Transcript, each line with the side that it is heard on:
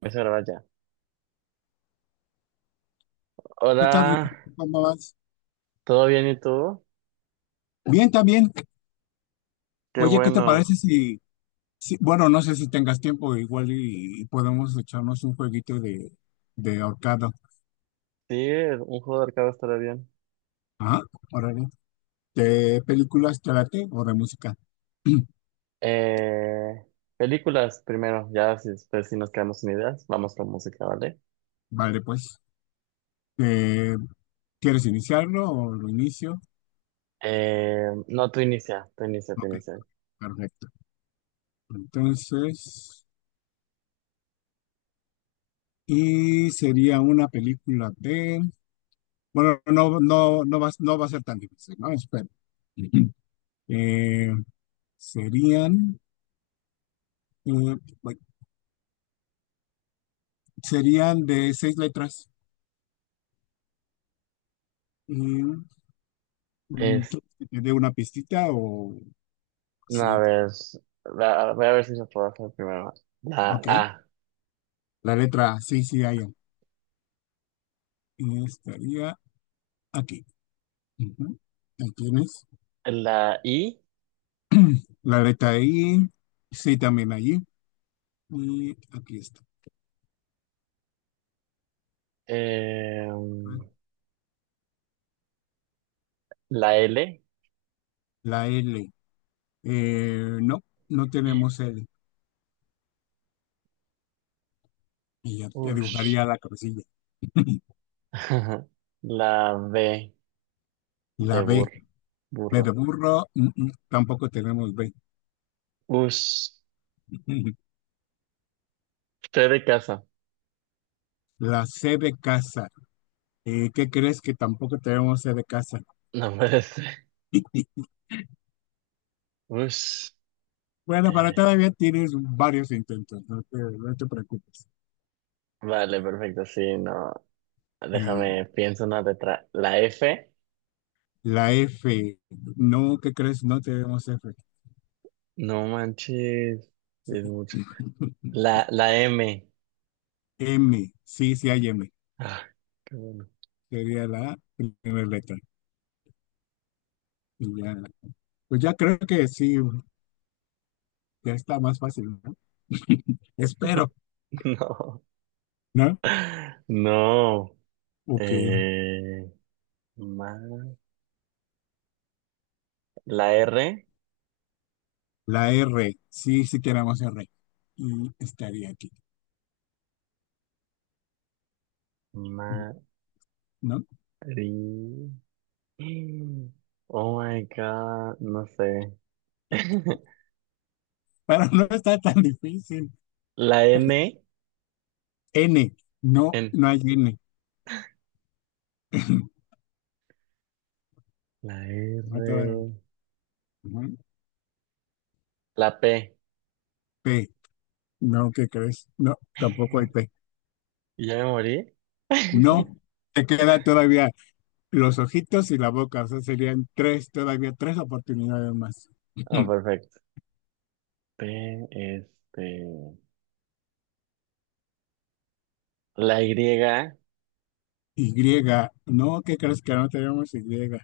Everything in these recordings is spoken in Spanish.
right: Empiezo a grabar ya.
left: ¿Qué tal, Ricardo?
right: Hola,
left: ¿Cómo vas?
right: ¿todo bien y tú?
left: Bien, también.
right: Qué
left: Oye, ¿qué te parece
right: bueno.
left: si, bueno, no sé si tengas tiempo igual y podemos echarnos un jueguito de ahorcado?
right: Sí, un juego de arcade estará bien.
left: Ajá, órale. ¿De películas te late o de música?
right: Eh, Películas primero, ya si después si nos quedamos sin ideas, vamos con música, ¿vale?
left: Vale, pues. Eh, ¿Quieres iniciarlo o lo inicio?
right: No, tú inicia, tú inicia, tú
left: Ok,
right: inicia.
left: perfecto. Entonces, y sería una película de, bueno, no va, no va a ser tan difícil, ¿no? Espero. Eh, serían Eh, bueno, serían de seis letras. Eh, mm,
right: Es,
left: ¿Quieres que te dé una pistita o
right: no, a
left: sí?
right: ver, voy a ver si se puede hacer primero. La
left: Ok.
right: A,
left: La letra sí, sí, hay. Estaría aquí. Ujú. Ahí tienes.
right: la I,
left: La letra I, sí, también allí. Y aquí está.
right: eh, la L,
left: La L. No, no tenemos L. Y ya, ya
right: ush,
left: dibujaría la cabecilla.
right: la B de
left: La B,
right: burro,
left: B de
right: burro.
left: burro, tampoco tenemos B.
right: Usted de casa.
left: La C de casa, ¿qué crees que tampoco tenemos de casa?
right: No puede ser. Us.
left: Bueno, pero
right: eh,
left: todavía tienes varios intentos, no te preocupes.
right: vale, perfecto. Sí, no.
left: Eh,
right: Déjame, pienso una letra. La F.
left: La F, no, ¿qué crees? No tenemos F.
right: No manches. Es mucho. La M.
left: M, sí, sí hay M.
right: Ah, qué bueno.
left: Sería la primera letra. Y ya, pues ya creo que sí, ya está más fácil, ¿no? Espero,
right: No.
left: ¿no?
right: No.
left: Ok.
right: Eh, ma- la R.
left: La R, sí, sí tenemos R. Y estaría aquí,
right: Mari.
left: ¿no?
right: Oh my God. No sé.
left: Pero no está tan difícil.
right: La N.
left: N, no,
right: N.
left: no hay N.
right: La
left: No hay todavía.
right: R,
left: Ujú.
right: la P.
left: P, no, ¿qué crees? No, tampoco hay P.
right: ¿Y ya me morí?
left: No, te queda todavía los ojitos y la boca, o sea, serían tres, todavía tres oportunidades más.
right: Ah, perfecto. P, este, la Y.
left: Y, no, ¿qué crees que no tenemos Y? Aquí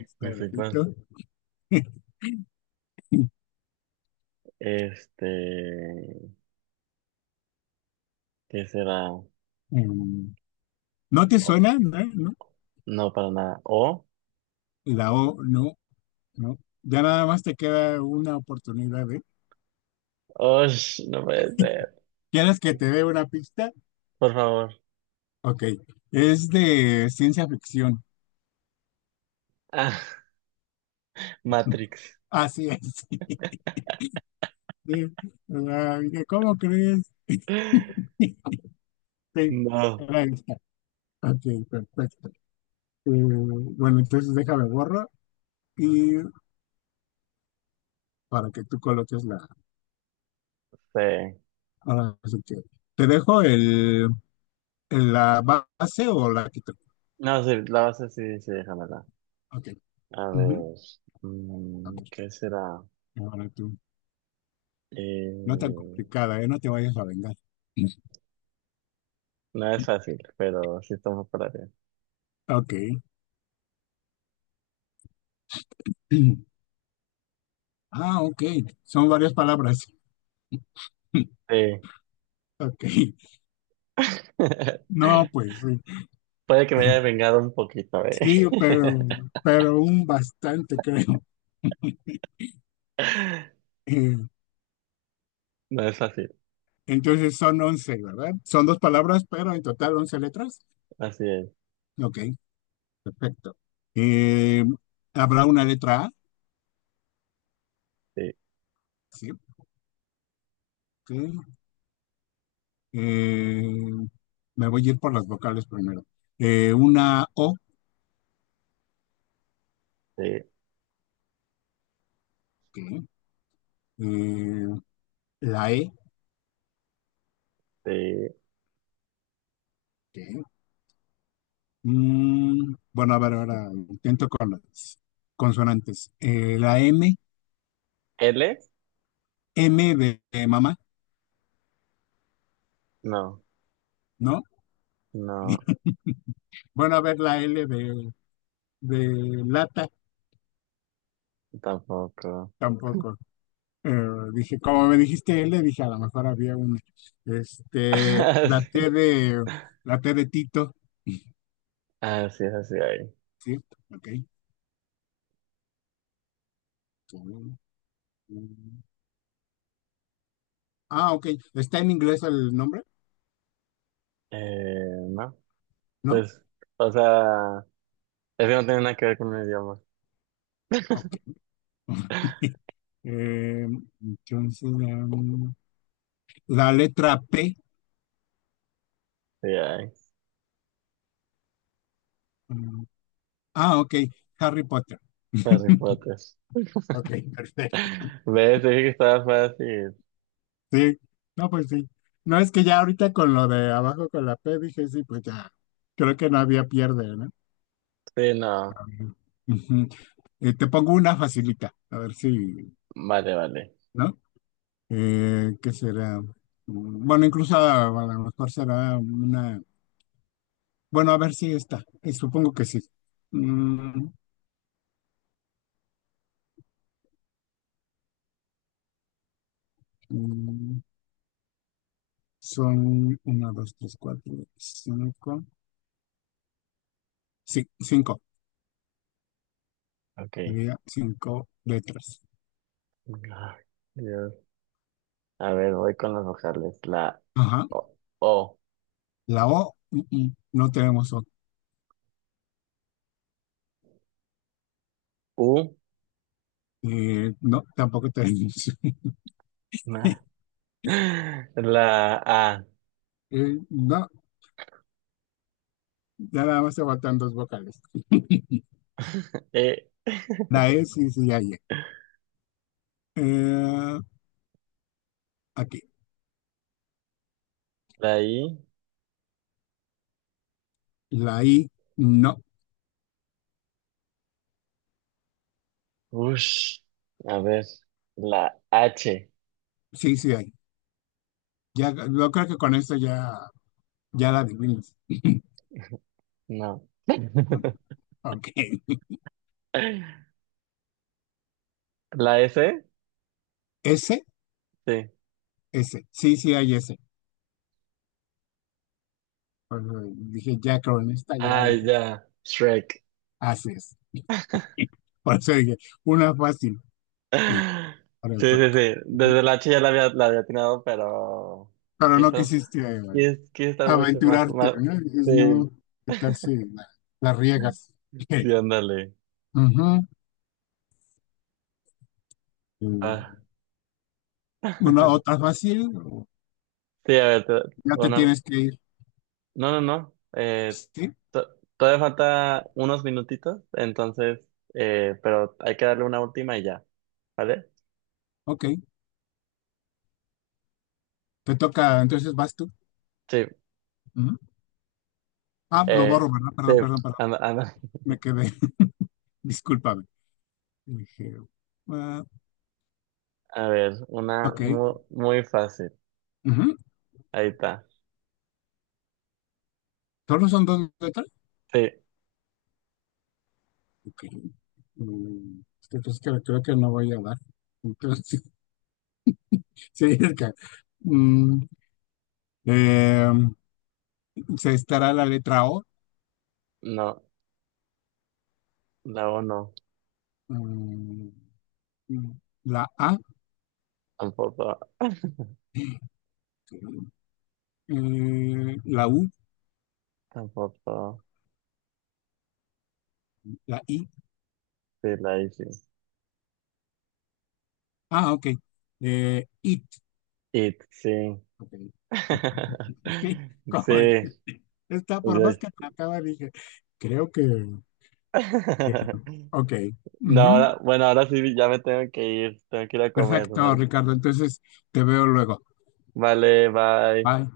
left: está
right: Me
left: el
right: fui con,
left: ojito.
right: este, ¿qué será? O-
left: Em, ¿No te suena? ¿No? ¿No?
right: no, para nada. O.
left: La O, no, no. Ya nada más te queda una oportunidad, ¿eh?
right: Oh, no puede ser.
left: ¿Quieres que te dé una pista?
right: Por favor.
left: Ok, es de ciencia ficción.
right: Ah, Matrix.
left: Así es. Sí, la- dije, ¿cómo crees? Sí,
right: No
left: era esta. Ok, perfecto. Bueno, entonces déjame borro y para que tú coloques la.
right: sé.
left: Ahora sí que. ¿Te dejo el, la base o la quito?
right: No, sí, la base sí, sí, déjamela.
left: Ok.
right: A
left: Ujú.
right: ver,
left: A
right: mm,
left: ver,
right: ¿qué será?
left: ahora tú. No tan
right: Eh,
left: complicada, ¿eh? No te vayas a vengar.
right: No es fácil, pero sí estamos para bien.
left: Ok. Ah, ok. Son varias palabras.
right: Sí.
left: Ok. No, pues sí.
right: Puede que me haya vengado un poquito, ¿eh?
left: Sí, pero un bastante, creo.
right: No es fácil,
left: Entonces son 11, ¿verdad? Son dos palabras, pero en total 11 letras.
right: así es.
left: Ok, perfecto. Eh, ¿Habrá una letra A?
right: Sí,
left: Sí, ok. Eh, me voy a ir por las vocales primero. Una O,
right: sí,
left: ok. Eh, la E,
right: sí.
left: ok. Bueno, a ver, ahora intento con las consonantes. La M.
right: ¿L?
left: M de mamá,
right: No,
left: ¿no?
right: no,
left: Bueno, a ver, la L de lata.
right: tampoco.
left: Tampoco. Eh, dije, como me dijiste L, dije, a lo mejor había un, este,
right: Así
left: la T de Tito,
right: así es, así hay.
left: ¿sí? Ok. Ah, ok. ¿Está en inglés el nombre?
right: No,
left: ¿No?
right: pues, o sea, es que no tiene nada que ver con el idioma.
left: Ok. Eh, entonces, la letra P.
right: Sí, ay,
left: um, ok. Harry Potter.
right: Harry Potter.
left: Ok, perfecto.
right: ¿Ves? Te dije que estaba fácil.
left: Sí. No, pues sí. No, es que ya ahorita con lo de abajo con la P dije, sí, pues ya. Creo que no había pierde, ¿no?
right: Sí, no.
left: Ujú. Te pongo una facilita, a ver si,
right: Vale, vale.
left: ¿no? ¿Qué será? Bueno, incluso a lo mejor será una... Bueno, a ver si está. Supongo que sí. Mm, mm, son una, dos, tres, cuatro, cinco. Sí, cinco.
right: Ok.
left: Sería cinco letras.
right: Ay, Dios. A ver, voy con las vocales. La
left: Ajá.
right: O,
left: La O, no tenemos O.
right: U,
left: No, tampoco tenemos.
right: na. La A,
left: No, ya nada más se faltan dos vocales.
right: E,
left: La E sí, sí, hay. E. Eh, aquí.
right: la I,
left: La I, no.
right: ush. A ver, la H,
left: Sí, sí hay. Ya, yo creo que con esto ya, ya la adivinas.
right: no.
left: Ok.
right: La S,
left: S,
right: sí.
left: S. Sí, sí hay S. Por eso dije, ya con esta ya lo
right: Ay, ya, Shrek.
left: haces. Por eso dije, una fácil. Sí, para el
right: Sí,
left: Frank.
right: sí, sí.
left: Ok.
right: Desde la H ya la había atinado, pero.
left: Pero
right: Quiero
left: no
right: estar,
left: quisiste
right: quiero, quiero estar muy más,
left: aventurarte,
right: más.
left: ¿no? Dices,
right: Sí,
left: no, ¿qué tal si la, la riegas?
right: sí, ándale.
left: Ujú.
right: Ah,
left: Eh, Una otra fácil, o
right: sí, a ver,
left: ya te
right: una-
left: tienes que ir.
right: no, no, no,
left: Sí,
right: to- todavía falta unos minutitos, entonces, pero hay que darle una última y ya, ¿vale?
left: ok. Te toca, entonces vas tú.
right: Sí,
left: Ah, lo
right: eh,
left: borro, ¿verdad?
right: sí,
left: Perdón, perdón, perdón.
right: anda, anda.
left: Me quedé. Discúlpame. Dije, ah,
right: A ver, una
left: ok.
right: muy, muy fácil,
left: Ujú.
right: ahí está,
left: ¿Solo son dos letras?
right: sí,
left: Ok. Mm, entonces creo que no voy a dar. Entonces, sí, sí, es que, mm, eh, se estará la letra O,
right: no, la O no,
left: mm, mm, la A,
right: tampoco,
left: ok. La U,
right: tampoco,
left: la I.
right: sí, la I sí,
left: Ah, ok. IT,
right: it, sí,
left: ok. Sí, como
right: sí,
left: dije, está por más que me
right: sí.
left: acaba, dije, creo que. Ok.
right: No,
left: Ujú.
right: ahora- bueno, ahora sí ya me tengo que ir a comer,
left: Perfecto,
right: ¿vale?
left: Ricardo. Entonces te veo luego.
right: Vale, bye.
left: Bye.